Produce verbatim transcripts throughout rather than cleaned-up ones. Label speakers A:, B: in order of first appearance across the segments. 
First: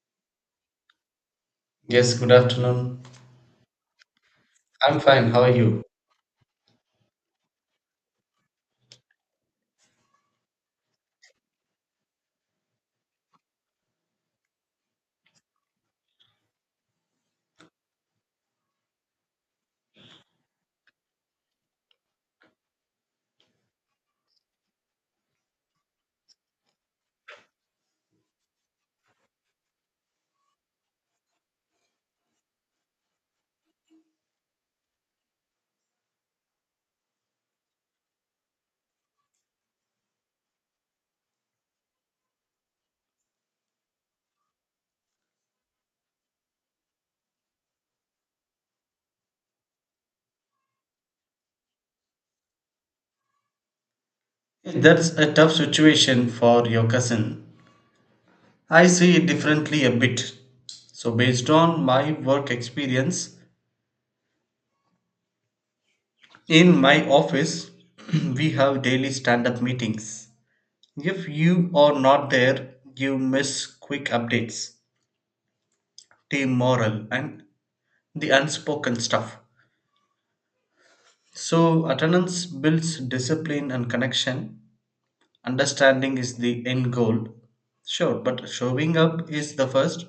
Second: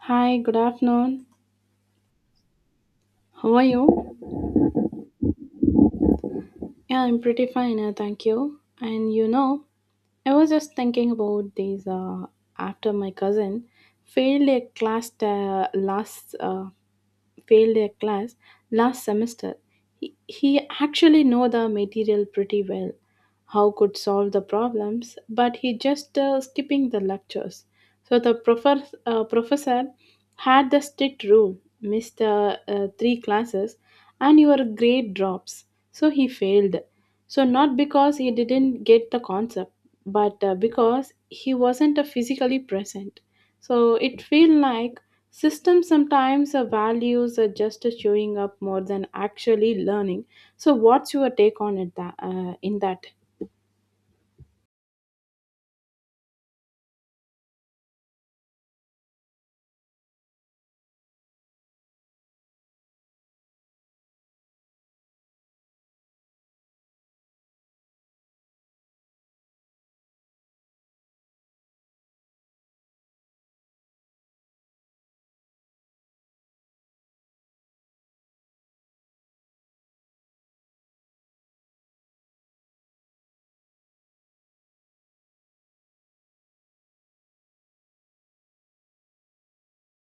A: Hi, good afternoon.
B: Yes, good afternoon.
A: How are you?
B: I'm fine. How are you?
A: Yeah, I'm pretty fine, uh, thank you. And you know, I was just thinking about these uh, after my cousin failed a class uh, last uh, failed a class last semester. He, he actually know the material pretty well, how could solve the problems, but he just uh, skipping the lectures. So the professor uh, professor had the strict rule, missed uh, uh, three classes and your grade drops. So he failed. So not because he didn't get the concept, but uh, because he wasn't uh, physically present. So it feel like systems sometimes our values are just showing up more than actually learning. So what's your take on it that, uh, in that?
B: That's a tough situation for your cousin. I see it differently a bit. So, based on my work experience, in my office, we have daily stand up meetings. If you are not there, you miss quick updates, team morale, and the unspoken stuff. So, attendance builds discipline and connection. Understanding is the end goal. Sure, but showing up is the first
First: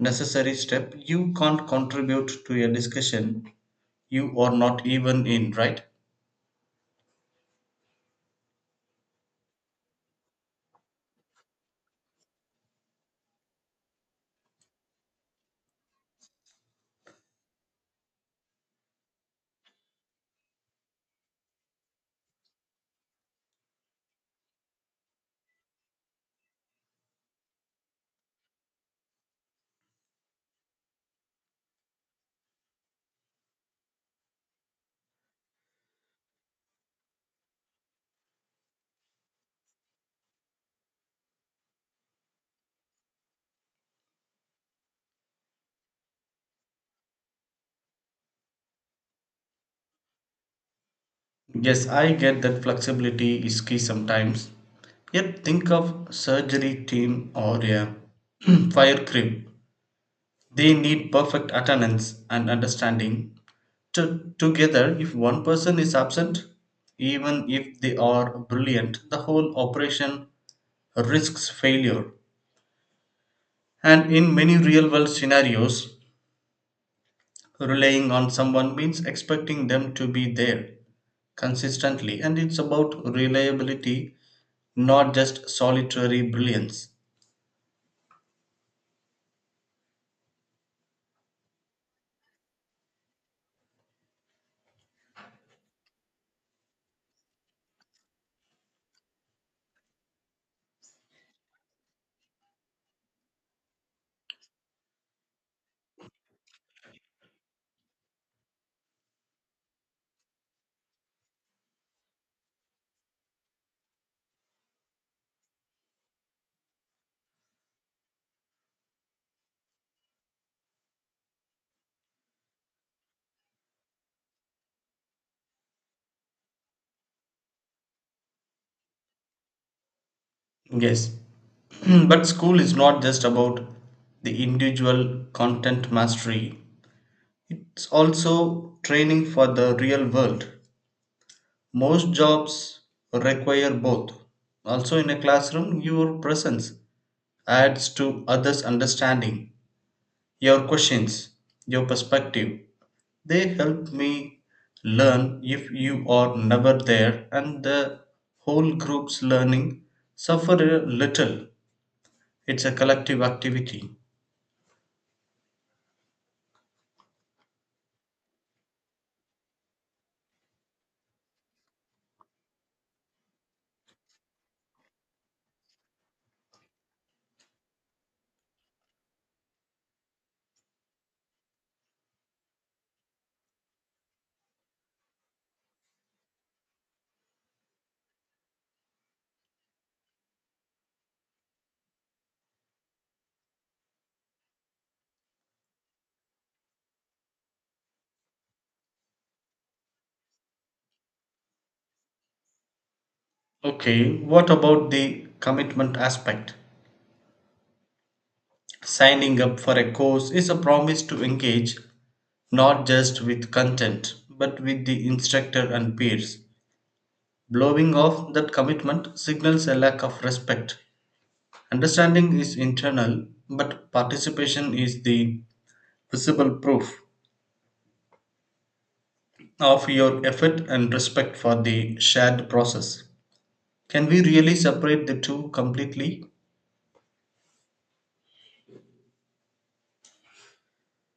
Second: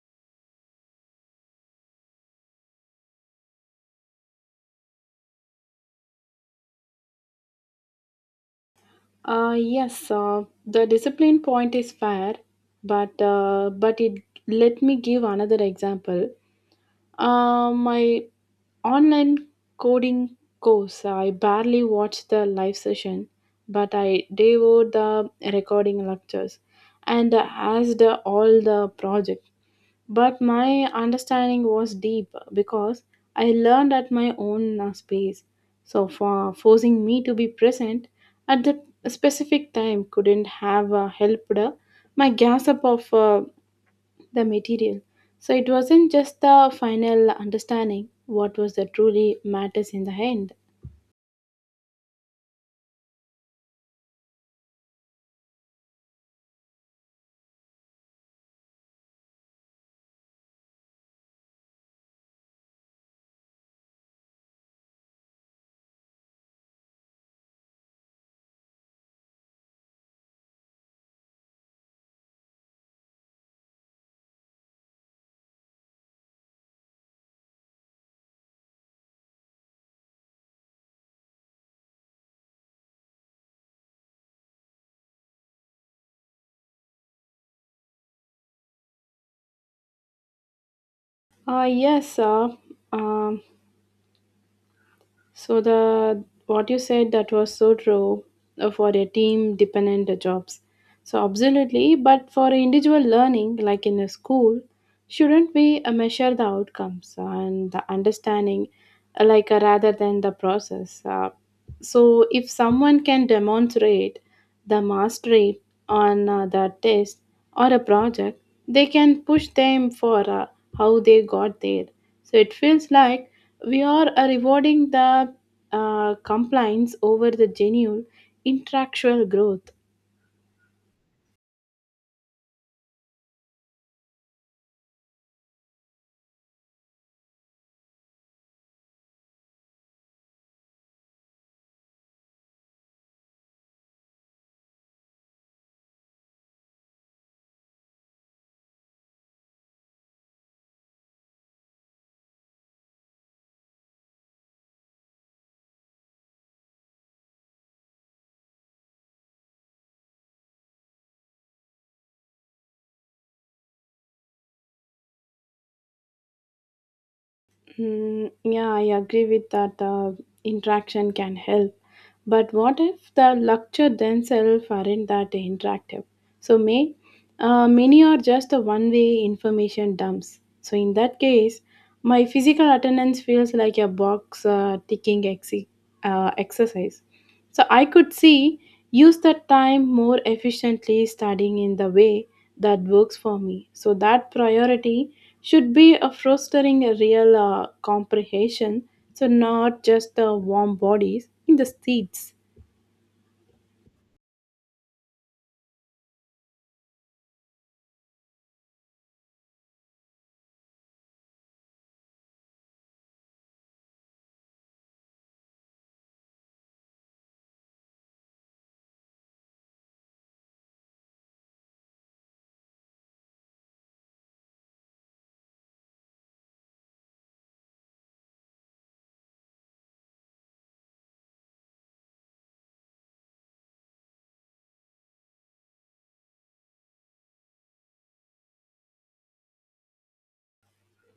B: necessary step. You can't contribute to a discussion you are not even in, right?
A: Uh, yes, uh, the discipline point is fair, but uh, but it let me give another example. Uh, my online coding course. I barely watched the live session, but I devoured the recording lectures and asked all the project. But my understanding was deep because I learned at my own uh, space. So for forcing me to be present at the specific time couldn't have uh, helped uh, my gasp of uh, the material. So it wasn't just the final understanding what was the truly matters in the end.
B: Yes, I get that flexibility is key sometimes. Yet think of surgery team or a fire crew. They need perfect attendance and understanding. To, together, if one person is absent, even if they are brilliant, the whole operation risks failure. And in many real world scenarios, relying on someone means expecting them to be there consistently, and it's about reliability, not just solitary brilliance.
A: Uh, yes, uh, um, So the what you said that was so true uh, for a team dependent jobs. So absolutely, but for individual learning, like in a school, shouldn't we uh, measure the outcomes and the understanding, uh, like uh, rather than the process? Uh, so if someone can demonstrate the mastery on uh, the test or a project, they can push them for uh, how they got there. So it feels like we are uh, rewarding the uh, compliance over the genuine interactual growth.
B: Yes, but school is not just about the individual content mastery, it's also training for the real world. Most jobs require both. Also, in a classroom, your presence adds to others' understanding. Your questions, your perspective, they help me learn if you are never there, and the whole group's learning suffer a little. It's a collective activity.
A: Mm, yeah, I agree with that. Uh, interaction can help, but what if the lecture themselves aren't that interactive? So may uh, many are just a one-way information dumps. So in that case, my physical attendance feels like a box uh, ticking ex- uh, exercise. So I could see use that time more efficiently studying in the way that works for me. So that priority should be a fostering a real uh, comprehension, so not just the warm bodies in the seats.
B: Okay, what about the commitment aspect? Signing up for a course is a promise to engage not just with content but with the instructor and peers. Blowing off that commitment signals a lack of respect. Understanding is internal, but participation is the visible proof of your effort and respect for the shared process. Can we really separate the two completely?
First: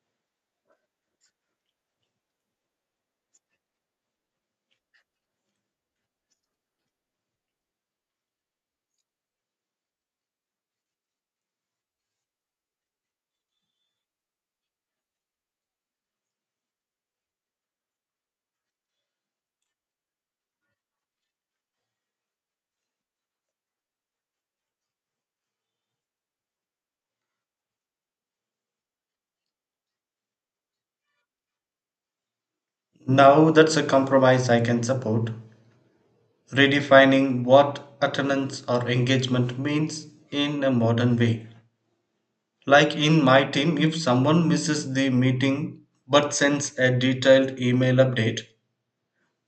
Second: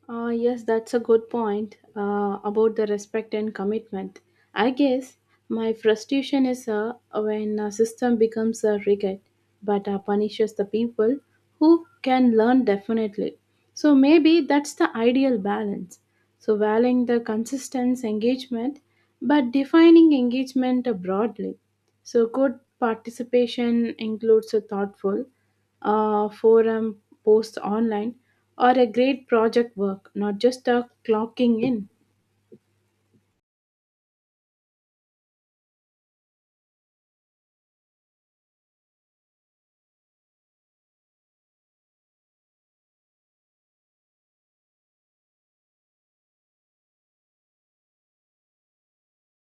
A: Uh, yes, that's a good point uh, about the respect and commitment. I guess my frustration is uh, when a system becomes a rigid but uh, punishes the people who can learn definitely. So maybe that's the ideal balance. So valuing the consistent engagement but defining engagement broadly. So, good participation includes a thoughtful uh, forum posts online or a great project work, not just a clocking in.
B: Now that's a compromise I can support. Redefining what attendance or engagement means in a modern way. Like in my team, if someone misses the meeting but sends a detailed email update,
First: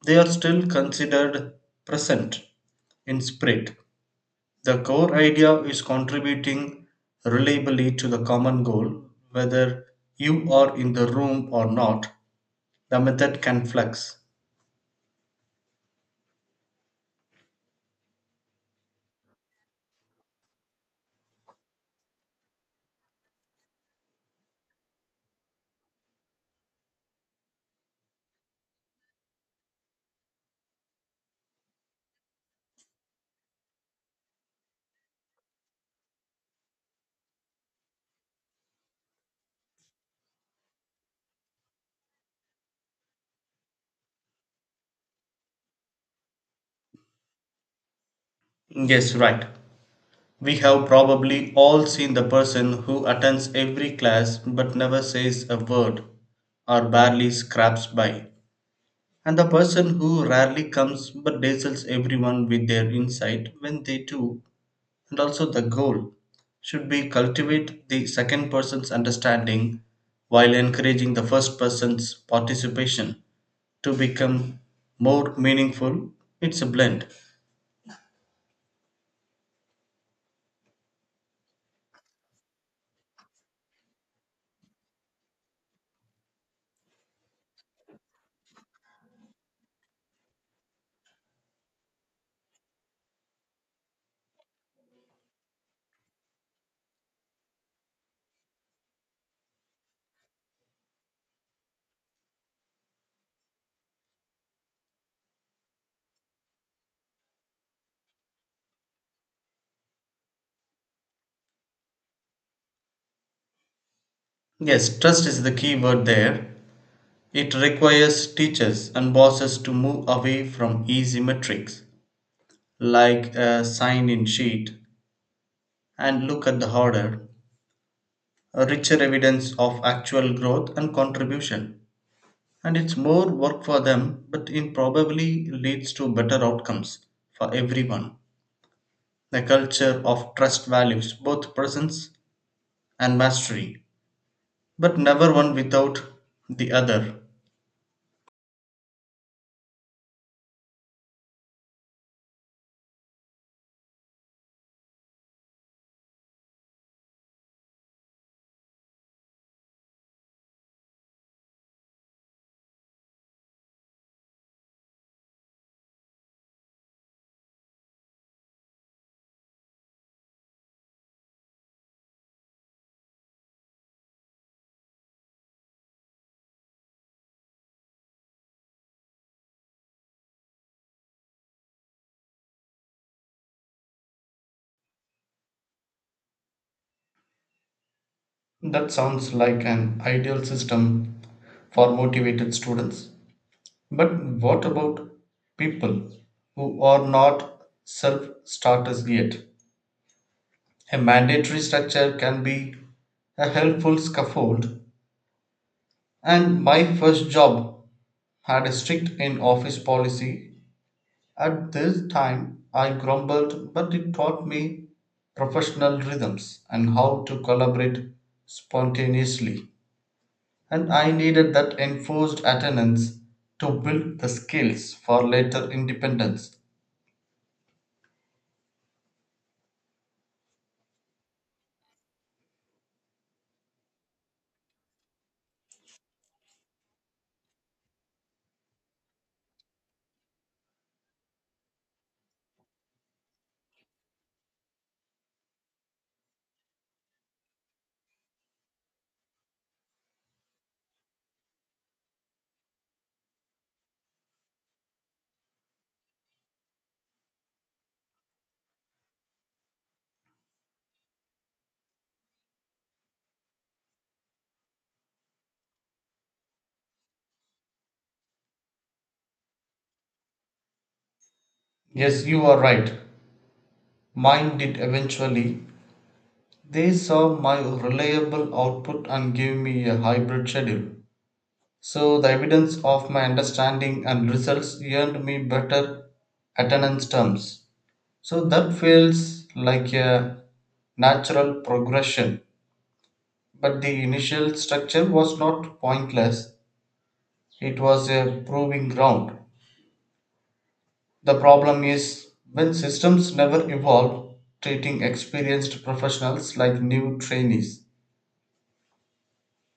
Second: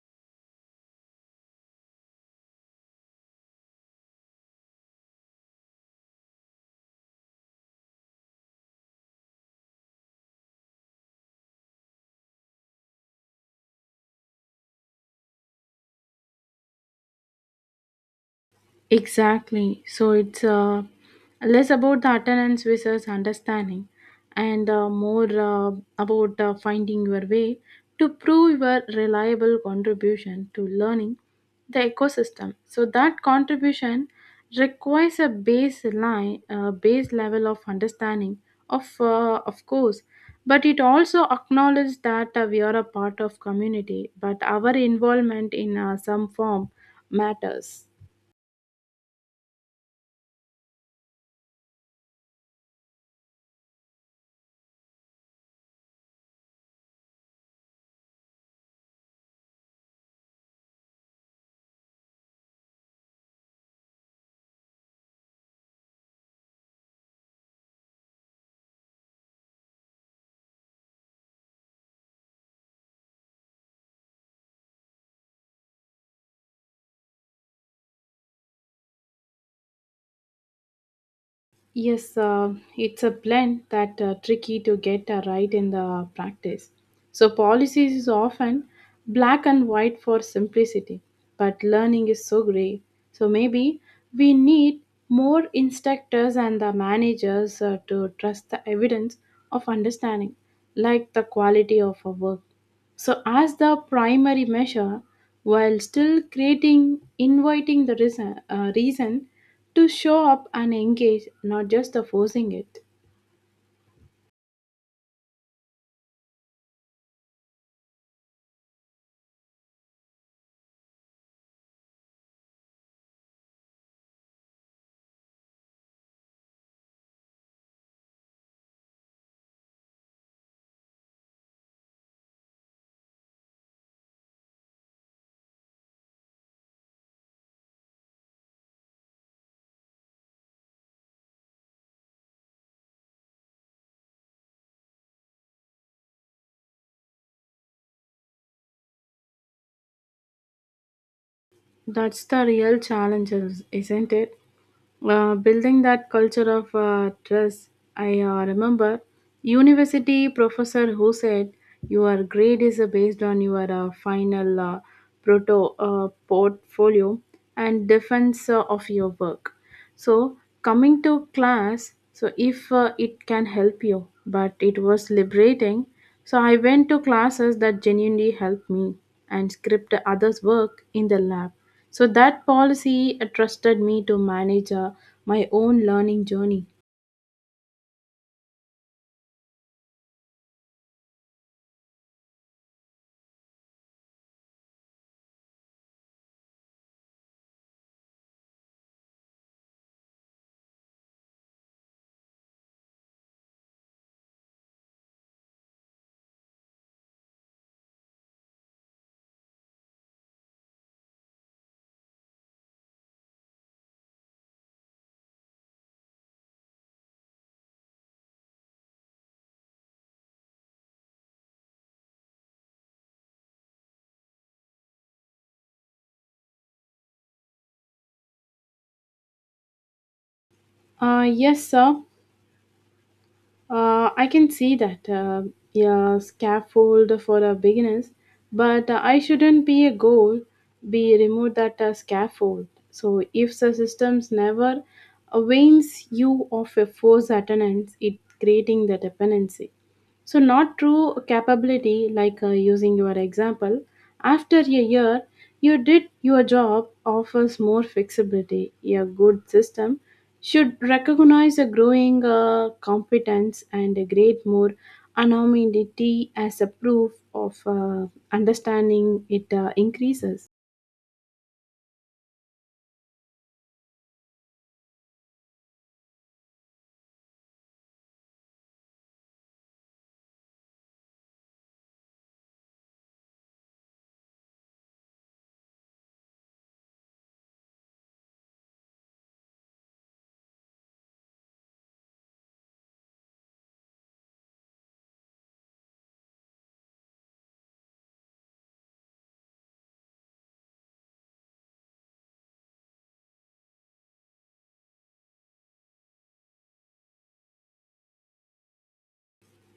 B: they are still considered present in spirit. The core idea is contributing reliably to the common goal, whether you are in the room or not. The method can flex.
A: Exactly. So it's uh, less about the attendance versus understanding and uh, more uh, about uh, finding your way to prove your reliable contribution to learning the ecosystem. So that contribution requires a baseline, uh, base level of understanding of, uh, of course, but it also acknowledges that uh, we are a part of community, but our involvement in uh, some form matters.
B: Yes, right. We have probably all seen the person who attends every class but never says a word or barely scraps by, and the person who rarely comes but dazzles everyone with their insight when they do. And also, the goal should be cultivate the second person's understanding while encouraging the first person's participation to become more meaningful. It's a blend.
A: Yes, uh, it's a blend that uh, tricky to get uh, right in the practice. So policies is often black and white for simplicity, but learning is so gray. So maybe we need more instructors and the managers uh, to trust the evidence of understanding, like the quality of a work. So, as the primary measure, while still creating, inviting the reason, uh, reason to show up and engage, not just the forcing it.
B: Yes, trust is the key word there. It requires teachers and bosses to move away from easy metrics like a sign in sheet and look at the harder, richer evidence of actual growth and contribution. And it's more work for them, but it probably leads to better outcomes for everyone. A culture of trust values both presence and mastery, but never one without the other.
A: That's the real challenge, is- isn't it? Uh, building that culture of uh, trust. I uh, remember university professor who said your grade is uh, based on your uh, final uh, proto uh, portfolio and defense uh, of your work. So coming to class, so if uh, it can help you, but it was liberating. So I went to classes that genuinely helped me and script others' work in the lab. So that policy uh, trusted me to manage uh, my own learning journey.
B: That sounds like an ideal system for motivated students. But what about people who are not self starters yet? A mandatory structure can be a helpful scaffold. And my first job had a strict in office policy. At this time, I grumbled, but it taught me professional rhythms and how to collaborate spontaneously. And I needed that enforced attendance to build the skills for later independence.
A: Uh, yes, sir. Uh, I can see that. Uh, yeah, scaffold for a beginners, but uh, I shouldn't be a goal. Be remove that uh, scaffold. So if the systems never avails you of a force attendance, it creating the dependency. So, not true capability, like uh, using your example. After a year, you did your job offers more flexibility. A good system should recognize a growing uh, competence and a great more anonymity as a proof of uh, understanding it uh, increases.
B: Yes, you are right. Mine did eventually. They saw my reliable output and gave me a hybrid schedule. So the evidence of my understanding and results earned me better attendance terms. So that feels like a natural progression. But the initial structure was not pointless, it was a proving ground. The problem is when systems never evolve, treating experienced professionals like new trainees.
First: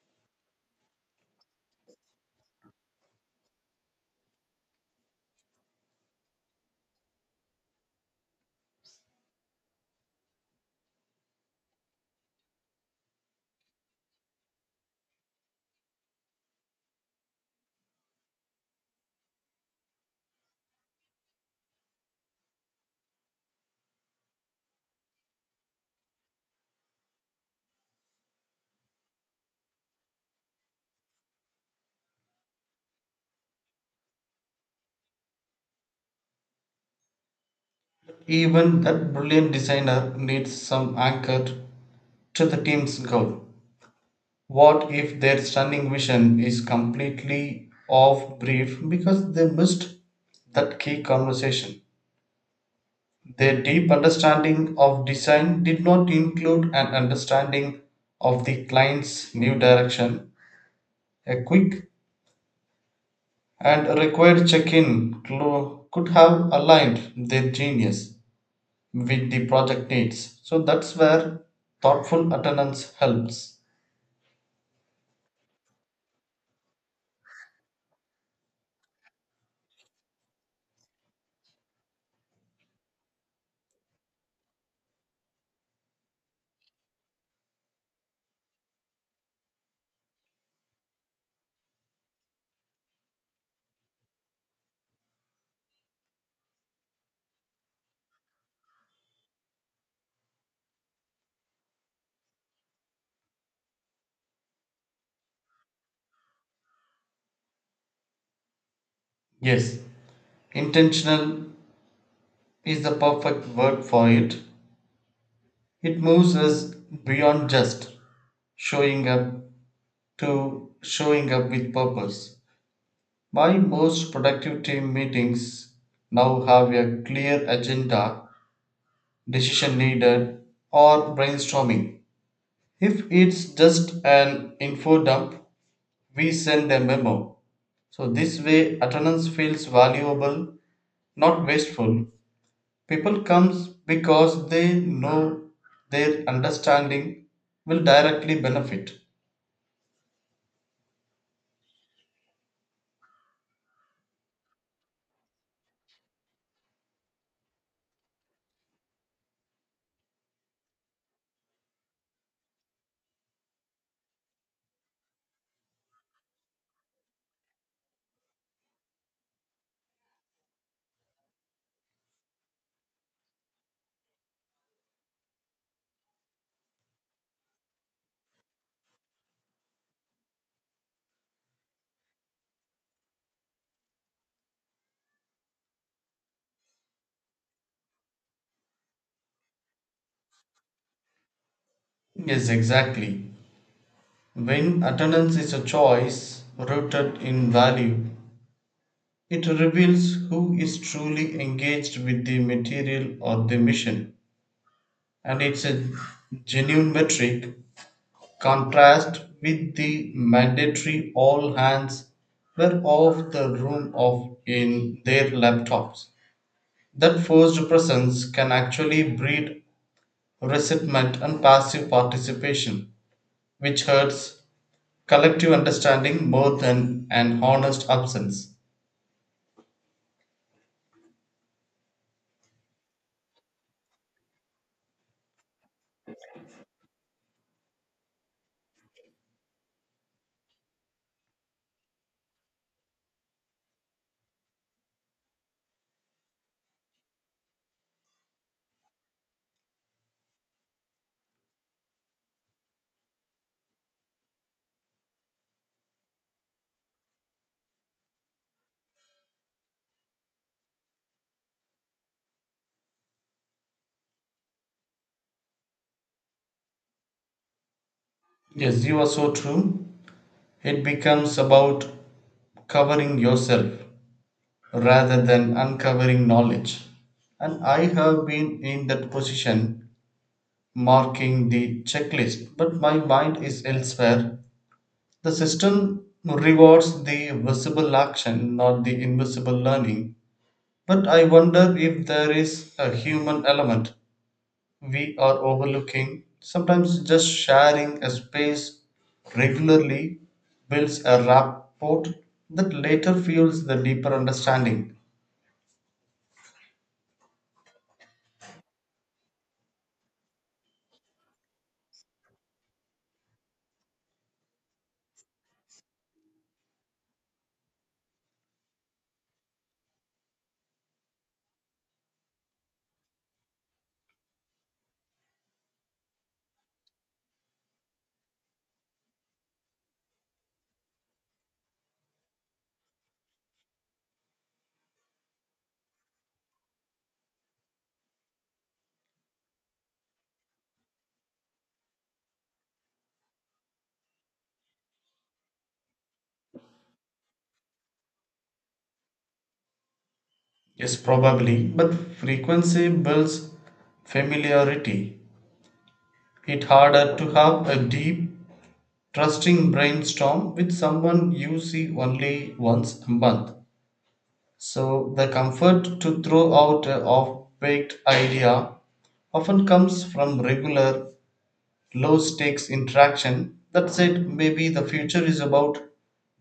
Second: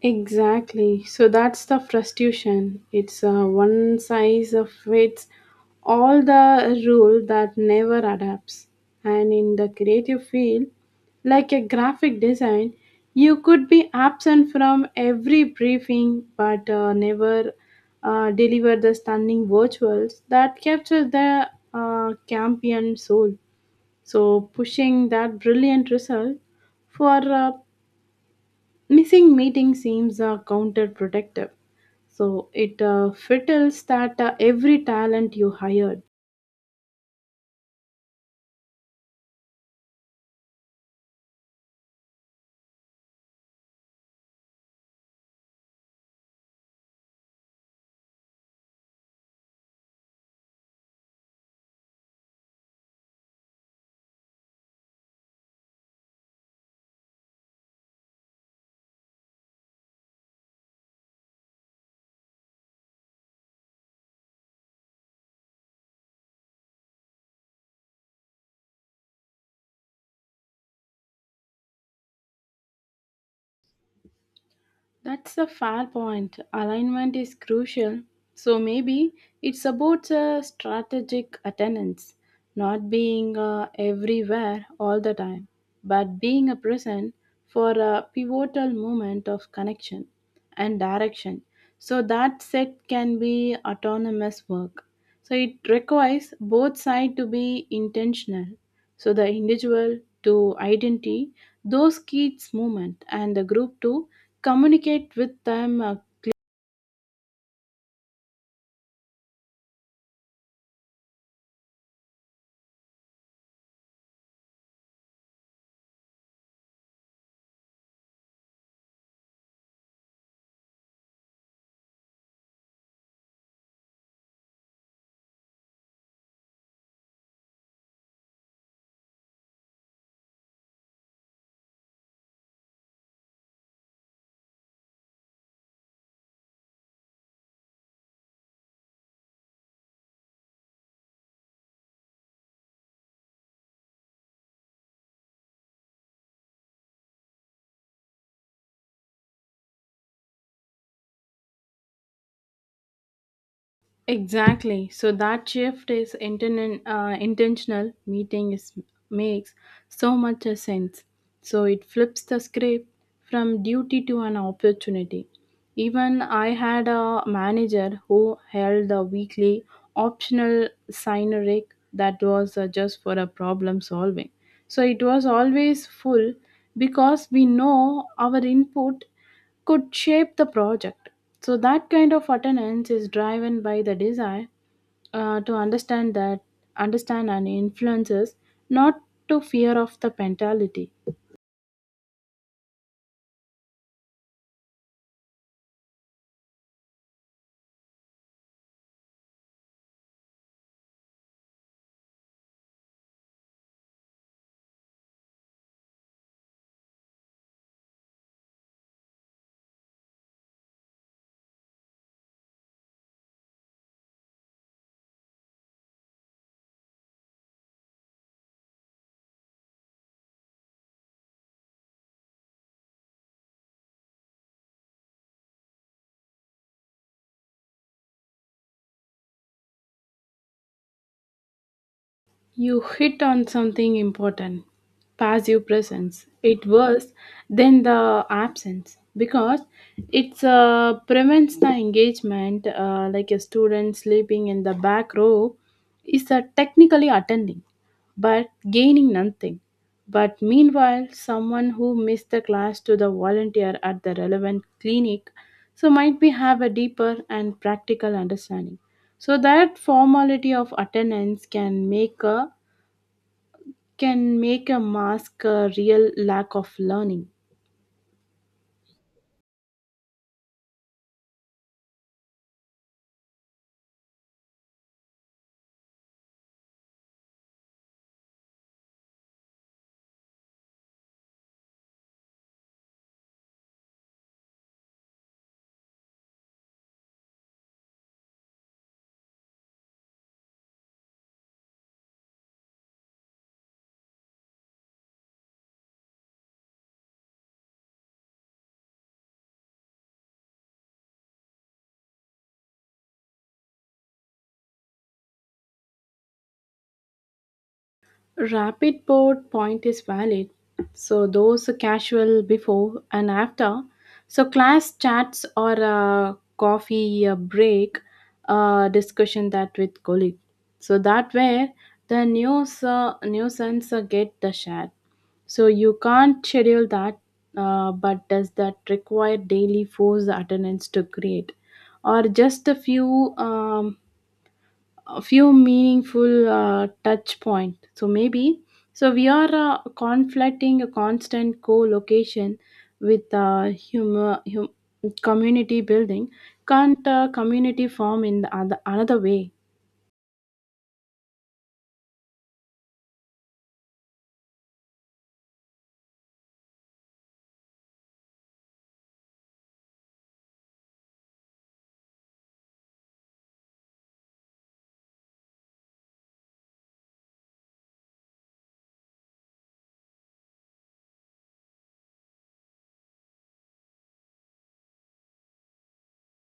A: Exactly. So that's the frustration. It's a one size fits all the rule that never adapts. And in the creative field, like a graphic design, you could be absent from every briefing but uh, never uh, deliver the stunning virtuals that capture the uh, champion soul. So pushing that brilliant result for uh, missing meeting seems uh, counterproductive. So it uh, fiddles that uh, every talent you hired.
B: Even that brilliant designer needs some anchor to the team's goal. What if their stunning vision is completely off brief because they missed that key conversation? Their deep understanding of design did not include an understanding of the client's new direction. A quick and required check-in clo- could have aligned their genius with the project needs. So that's where thoughtful attendance helps.
A: That's a fair point. Alignment is crucial. So maybe it's about a strategic attendance, not being uh, everywhere all the time, but being a present for a pivotal moment of connection and direction. So that set can be autonomous work. So it requires both sides to be intentional. So the individual to identify those kids' movement and the group to communicate with them. uh,
B: Yes, intentional is the perfect word for it. It moves us beyond just showing up to showing up with purpose. My most productive team meetings now have a clear agenda, decision needed, or brainstorming. If it's just an info dump, we send a memo. So this way attendance feels valuable, not wasteful. People comes because they know their understanding will directly benefit.
A: Exactly. So that shift is inten- uh, intentional. Meeting is makes so much a sense. So it flips the script from duty to an opportunity. Even I had a manager who held a weekly optional syneric that was uh, just for a problem solving. So it was always full because we know our input could shape the project. So that kind of attendance is driven by the desire uh, to understand that understand and influences, not to fear of the mentality.
B: Yes, exactly. When attendance is a choice rooted in value, it reveals who is truly engaged with the material or the mission. And it's a genuine metric contrast with the mandatory all hands were off the room of in their laptops. That forced presence can actually breed resentment and passive participation, which hurts collective understanding more than an honest absence.
A: You hit on something important, passive presence. It was then the absence because it uh, prevents the engagement, uh, like a student sleeping in the back row is uh, technically attending but gaining nothing. But meanwhile, someone who missed the class to the volunteer at the relevant clinic so might be have a deeper and practical understanding. So that formality of attendance can make a can make a mask a real lack of learning.
B: Yes, you are so true. It becomes about covering yourself rather than uncovering knowledge. And I have been in that position marking the checklist, but my mind is elsewhere. The system rewards the visible action, not the invisible learning. But I wonder if there is a human element we are overlooking. Sometimes just sharing a space regularly builds a rapport that later fuels the deeper understanding.
A: Rapid board point is valid. So those casual before and after. So class chats or a coffee a break uh, discussion that with colleague. So that where the news uh, nuisance uh, get the share. So you can't schedule that, uh, but does that require daily force attendance to create, or just a few? Um, a few meaningful uh, touch point so maybe so we are uh, conflating a constant co-location with uh, humor, hum- community building can't uh, community form in the other, another way.
B: Yes, probably, but frequency builds familiarity. It's harder to have a deep trusting brainstorm with someone you see only once a month. So the comfort to throw out a off-baked idea often comes from regular low-stakes interaction. That said, maybe the future is about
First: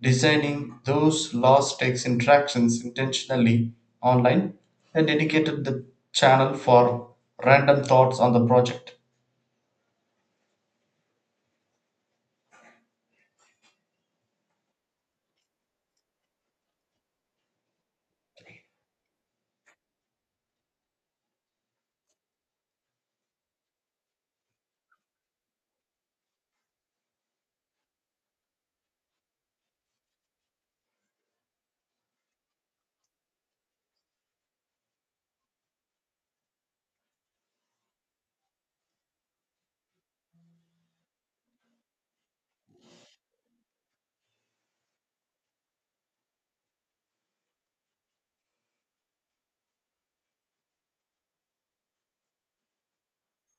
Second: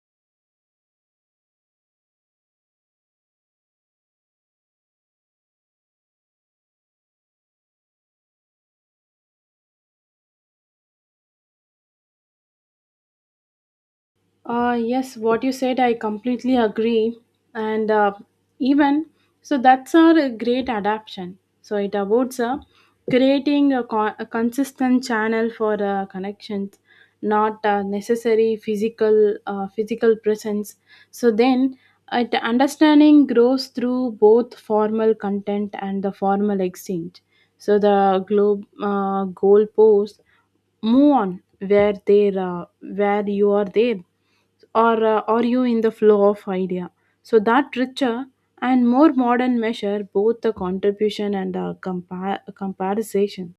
B: designing those low-stakes interactions intentionally online and dedicated the channel for random thoughts on the project.
A: Uh, yes, what you said, I completely agree. And uh, even so, that's a great adaptation. So it avoids uh, creating a, con- a consistent channel for uh, connections, not uh, necessary physical uh, physical presence. So then, it understanding grows through both formal content and the formal exchange. So the globe uh, goal post move on where there uh, where you are there or uh, are you in the flow of idea so that richer and more modern measure both the contribution and uh, compar- comparison.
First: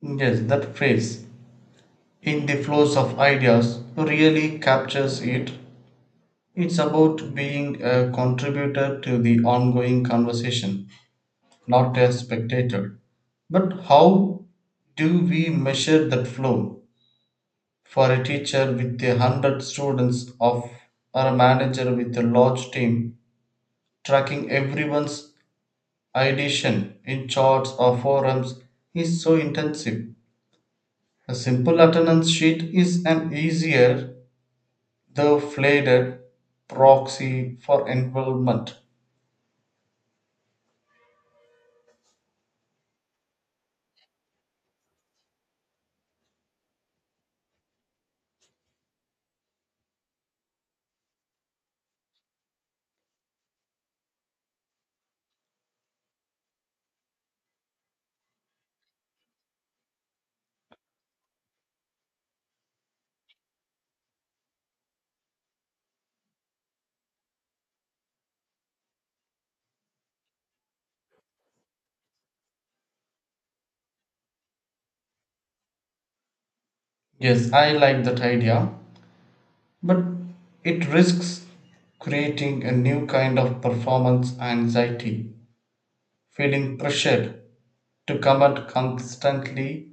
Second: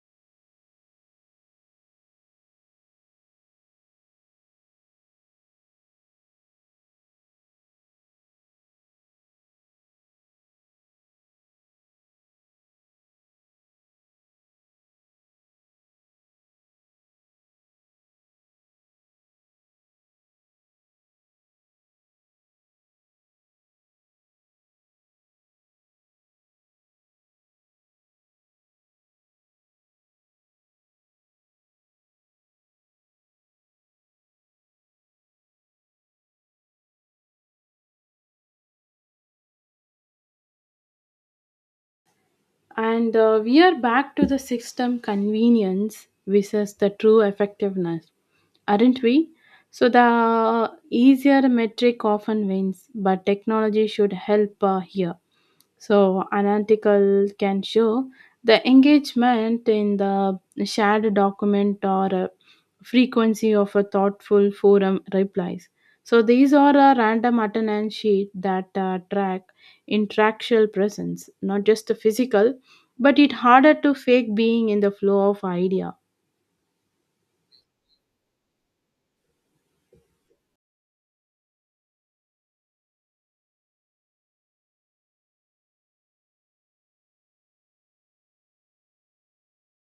B: Yes, that phrase in the flows of ideas really captures it. It's about being a contributor to the ongoing conversation, not a spectator. But how do we measure that flow? For a teacher with a hundred students of or a manager with a large team, tracking everyone's ideation in charts or forums is so intensive. A simple attendance sheet is an easier. The faded proxy for involvement.
A: And uh, we are back to the system convenience versus the true effectiveness aren't we? So the easier metric often wins, but technology should help uh, here. So an article can show the engagement in the shared document or uh, frequency of a thoughtful forum replies. So these are a random attendance sheet that uh, track interactual presence, not just the physical, but it harder to fake being in the flow of idea.
B: Yes, I like that idea, but it risks creating a new kind of performance anxiety, feeling pressured to comment constantly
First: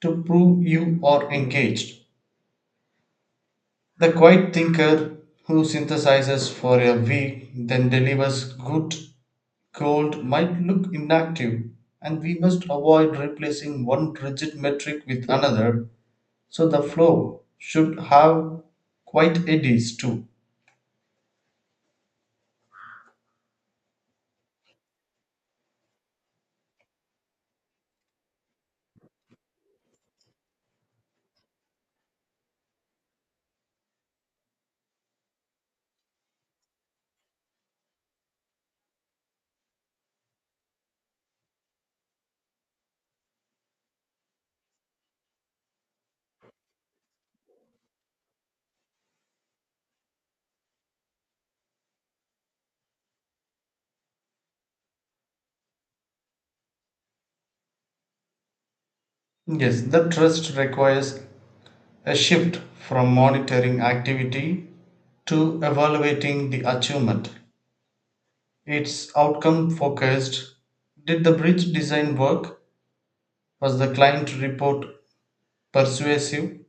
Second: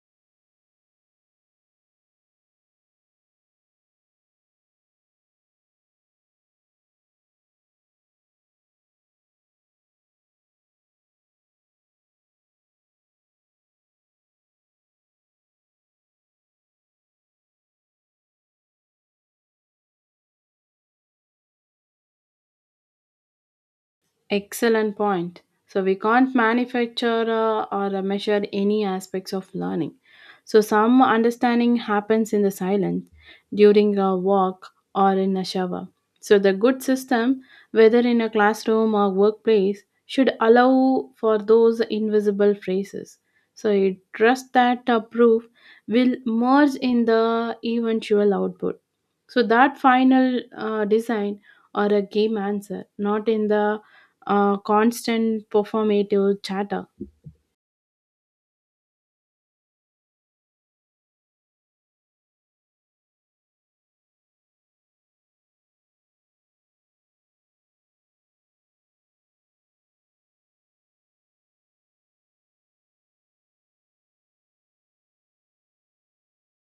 B: to prove you are engaged. The quiet thinker who synthesizes for a week then delivers good gold might look inactive, and we must avoid replacing one rigid metric with another. So the flow should have quite eddies too.
A: Excellent point. So we can't manufacture uh, or uh, measure any aspects of learning. So some understanding happens in the silence, during a walk or in a shower. So the good system, whether in a classroom or workplace, should allow for those invisible phrases. So I trust that uh, proof will merge in the eventual output. So that final uh, design or a game answer, not in the uh, constant performative chatter.
B: Yes, the trust requires a shift from monitoring activity to evaluating the achievement. It's outcome focused. Did the bridge design work? Was the client report persuasive?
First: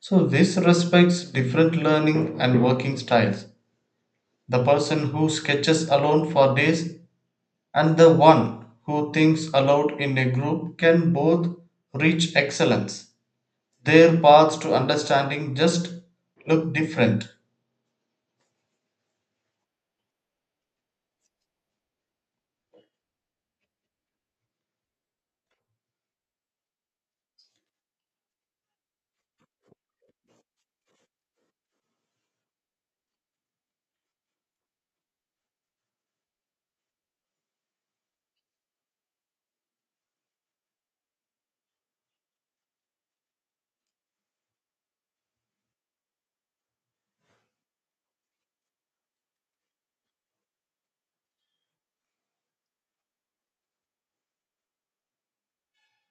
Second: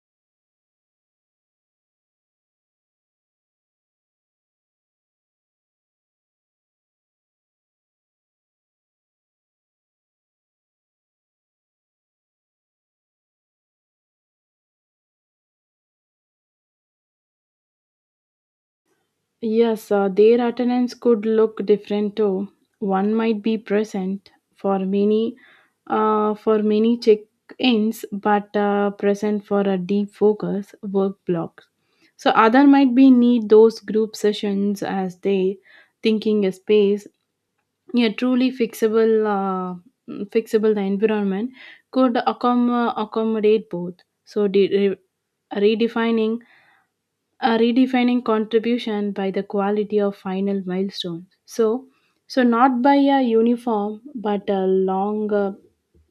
B: So, this respects different learning and working styles. The person who sketches alone for days and the one who thinks aloud in a group can both reach excellence. Their paths to understanding just look different.
A: Yes, uh, their attendance could look different too. One might be present for many, uh, for many check-ins, but uh, present for a deep focus work block. So other might be need those group sessions as they thinking a space. Yeah, truly fixable, uh, mm, fixable the environment could accom- accommodate both. So de- re- redefining a redefining contribution by the quality of final milestone so so not by a uniform but a long uh,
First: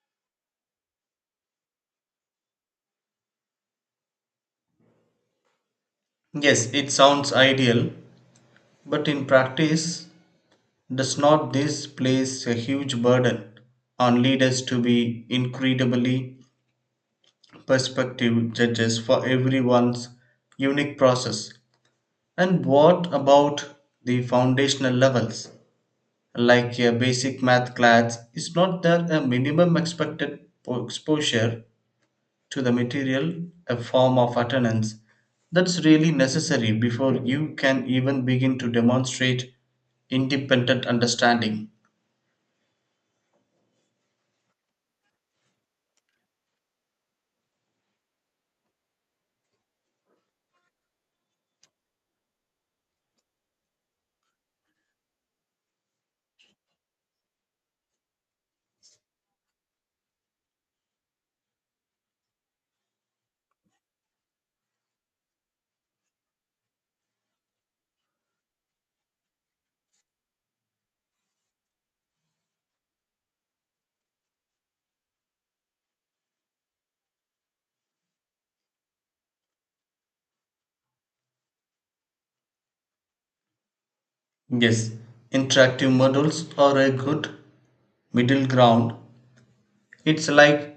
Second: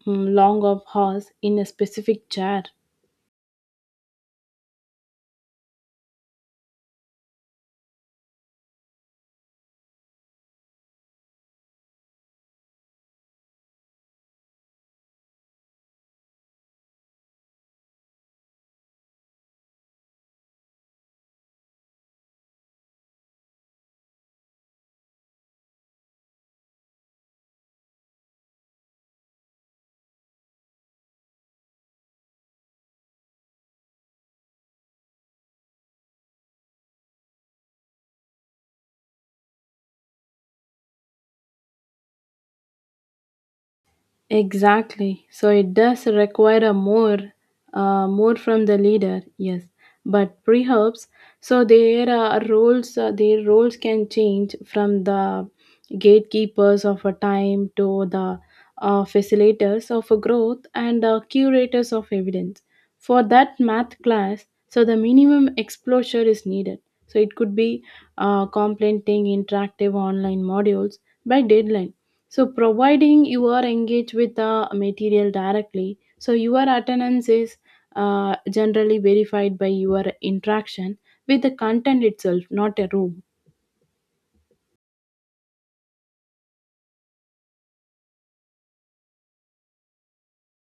A: mm, long of horse in a specific chair.
B: Yes, it sounds ideal, but in practice, does not this place a huge burden on leaders to be incredibly perspective judges for everyone's unique process? And what about the foundational levels? Like a basic math class, is not there a minimum expected po- exposure to the material, a form of attendance, that's really necessary before you can even begin to demonstrate independent understanding?
A: Exactly. So it does require a more, uh, more from the leader. Yes, but perhaps so their uh, roles, uh, their roles can change from the gatekeepers of a time to the uh, facilitators of a growth and uh, curators of evidence for that math class so the minimum exposure is needed so it could be uh, complementing interactive online modules by deadline so providing you are engaged with the material directly so your attendance is uh, generally verified by your interaction with the content itself not a room.
B: Yes, interactive models are a good middle ground. It's like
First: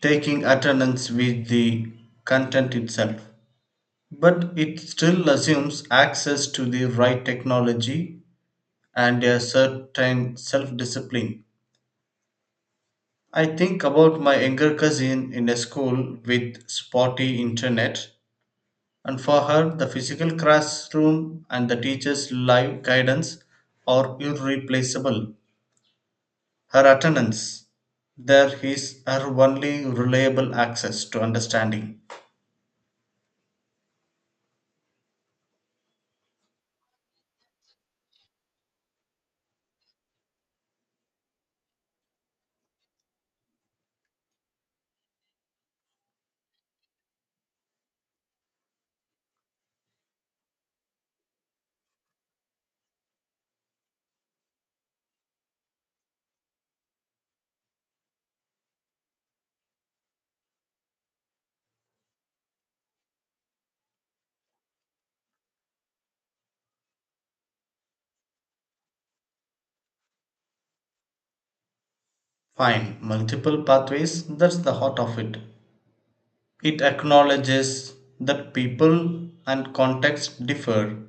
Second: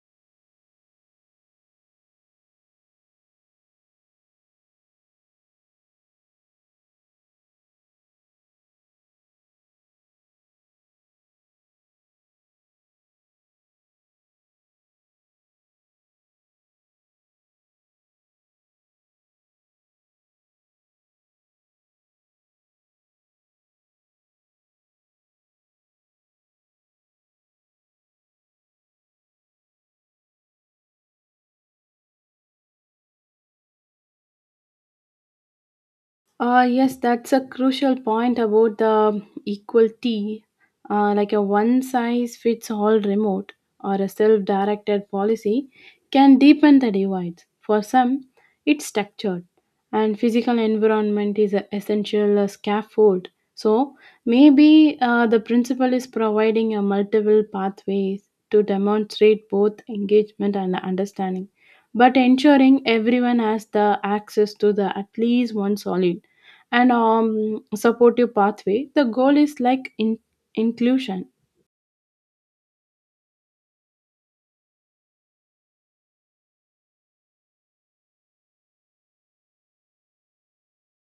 B: taking attendance with the content itself, but it still assumes access to the right technology and a certain self discipline. I think about my younger cousin in a school with spotty internet, and for her, the physical classroom and the teacher's live guidance are irreplaceable. Her attendance there is her only reliable access to understanding.
A: Uh, yes, that's a crucial point about the equality, uh, like a one size fits all remote or a self directed policy can deepen the divides. For some, it's structured, and physical environment is an essential uh, scaffold. So maybe uh, the principle is providing a multiple pathways to demonstrate both engagement and understanding, but ensuring everyone has the access to the at least one solid and um, supportive pathway. The goal is like in- inclusion.
B: Fine, multiple pathways, that's the heart of it. It acknowledges that people and context differ.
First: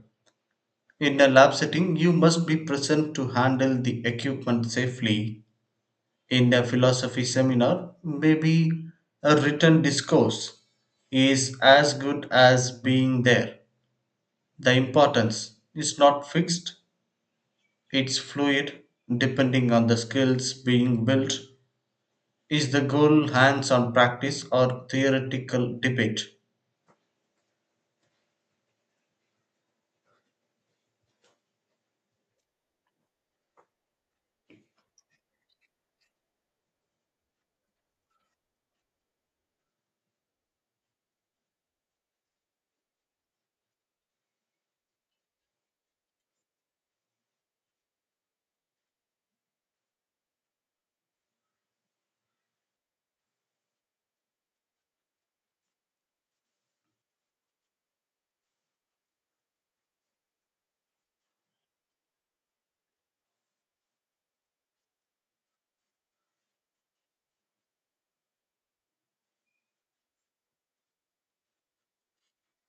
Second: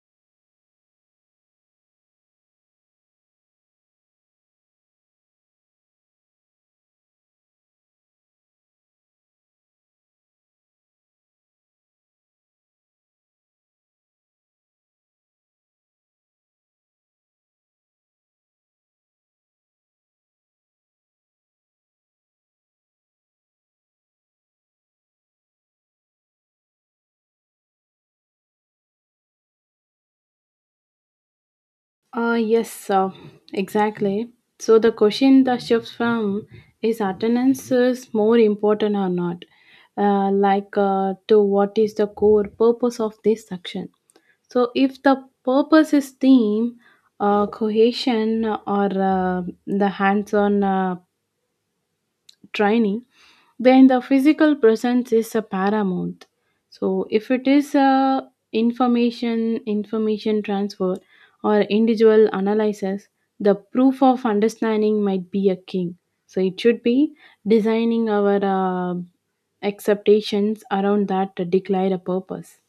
B: In a lab setting, you must be present to handle the equipment safely. In a philosophy seminar, maybe a written discourse is as good as being there. The importance is not fixed, it's fluid, depending on the skills being built. Is the goal hands on practice or theoretical debate?
A: Uh, yes, uh, exactly. So the question that shifts from is attendance is more important or not, uh, like uh, to what is the core purpose of this section. So if the purpose is team, uh, cohesion, or uh, the hands-on uh, training, then the physical presence is a paramount so if it is a information information transfer or individual analysis the proof of understanding might be a king so it should be designing our uh, acceptations around that to declare a purpose.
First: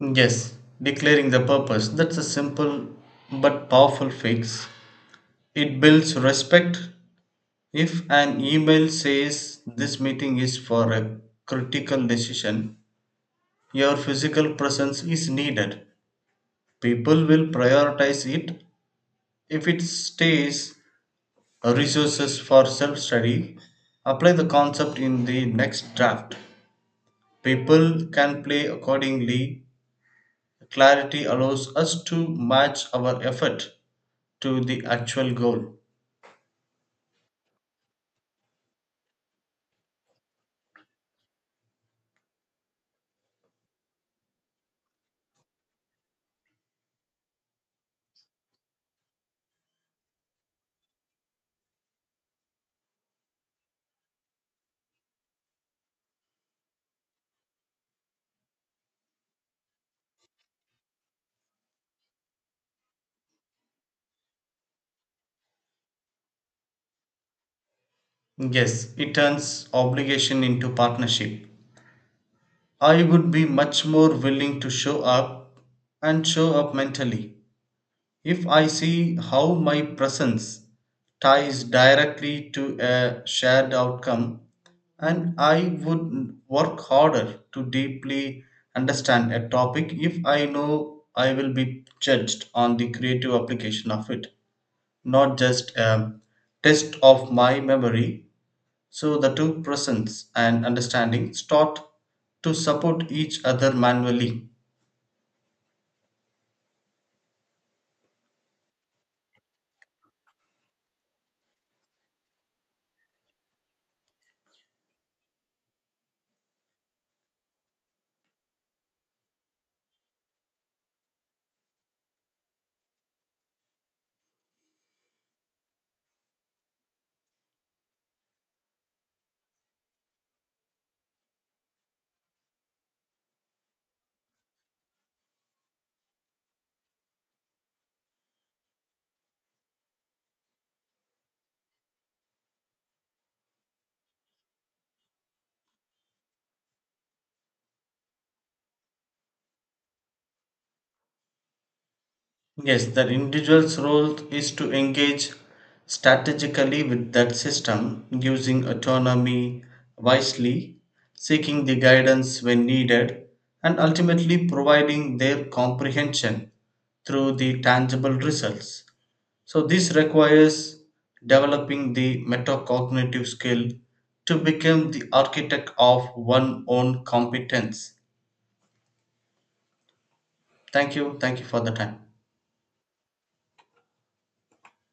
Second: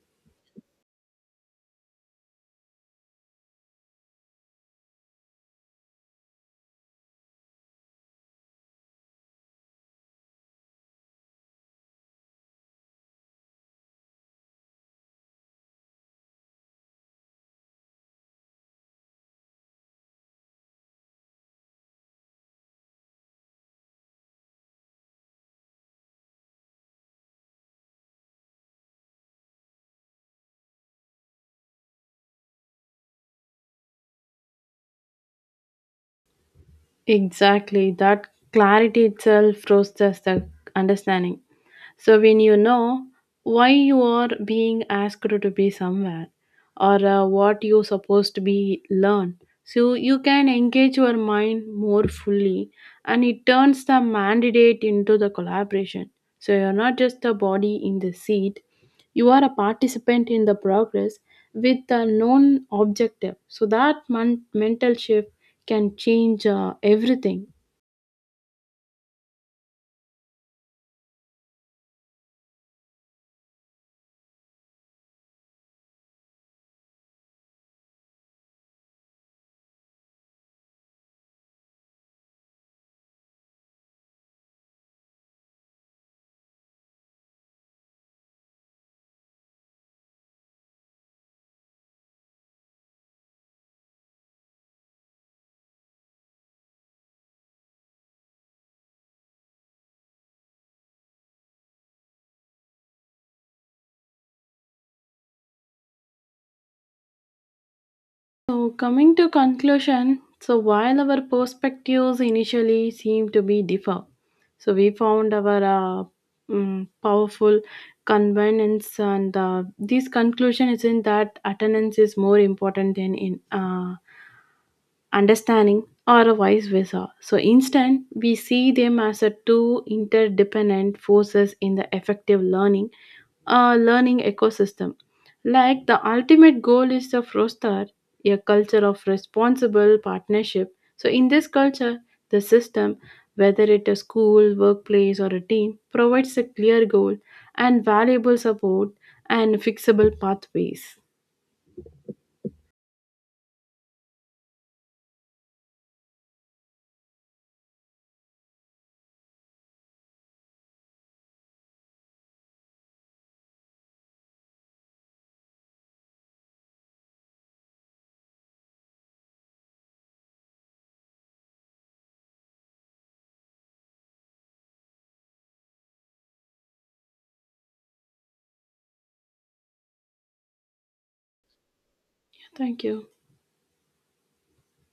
B: Yes, declaring the purpose. That's a simple but powerful fix. It builds respect. If an email says this meeting is for a critical decision, your physical presence is needed. People will prioritize it. If it stays resources for self study, apply the concept in the next draft. People can play accordingly. Clarity allows us to match our effort to the actual goal.
A: Exactly that clarity itself fosters the understanding. So when you know why you are being asked to be somewhere or uh, what you supposed to be learn, so you can engage your mind more fully and it turns the mandate into the collaboration. So you're not just the body in the seat, you are a participant in the progress with a known objective. So that mon- mental shift can change uh, everything.
B: Yes, it turns obligation into partnership. I would be much more willing to show up and show up mentally if I see how my presence ties directly to a shared outcome, and I would work harder to deeply understand a topic if I know I will be judged on the creative application of it, not just a test of my memory so the two presence and understanding start to support each other manually.
A: So, coming to conclusion, so while our perspectives initially seemed to be differ, so we found our uh, mm, powerful convenience, and uh, this conclusion isn't that attendance is more important than in uh, understanding, or vice versa. So instead, we see them as a two interdependent forces in the effective learning, uh, learning ecosystem. Like the ultimate goal is the Frostar, a culture of responsible partnership. So in this culture, the system, whether it is school, workplace, or a team, provides a clear goal and valuable support and fixable pathways.
B: Yes, the individual's role is to engage strategically with that system, using autonomy wisely, seeking the guidance when needed, and ultimately providing their comprehension through the tangible results. So, this requires developing the metacognitive skill to become the architect of one own competence. Thank you. Thank you for the time.
A: Thank you.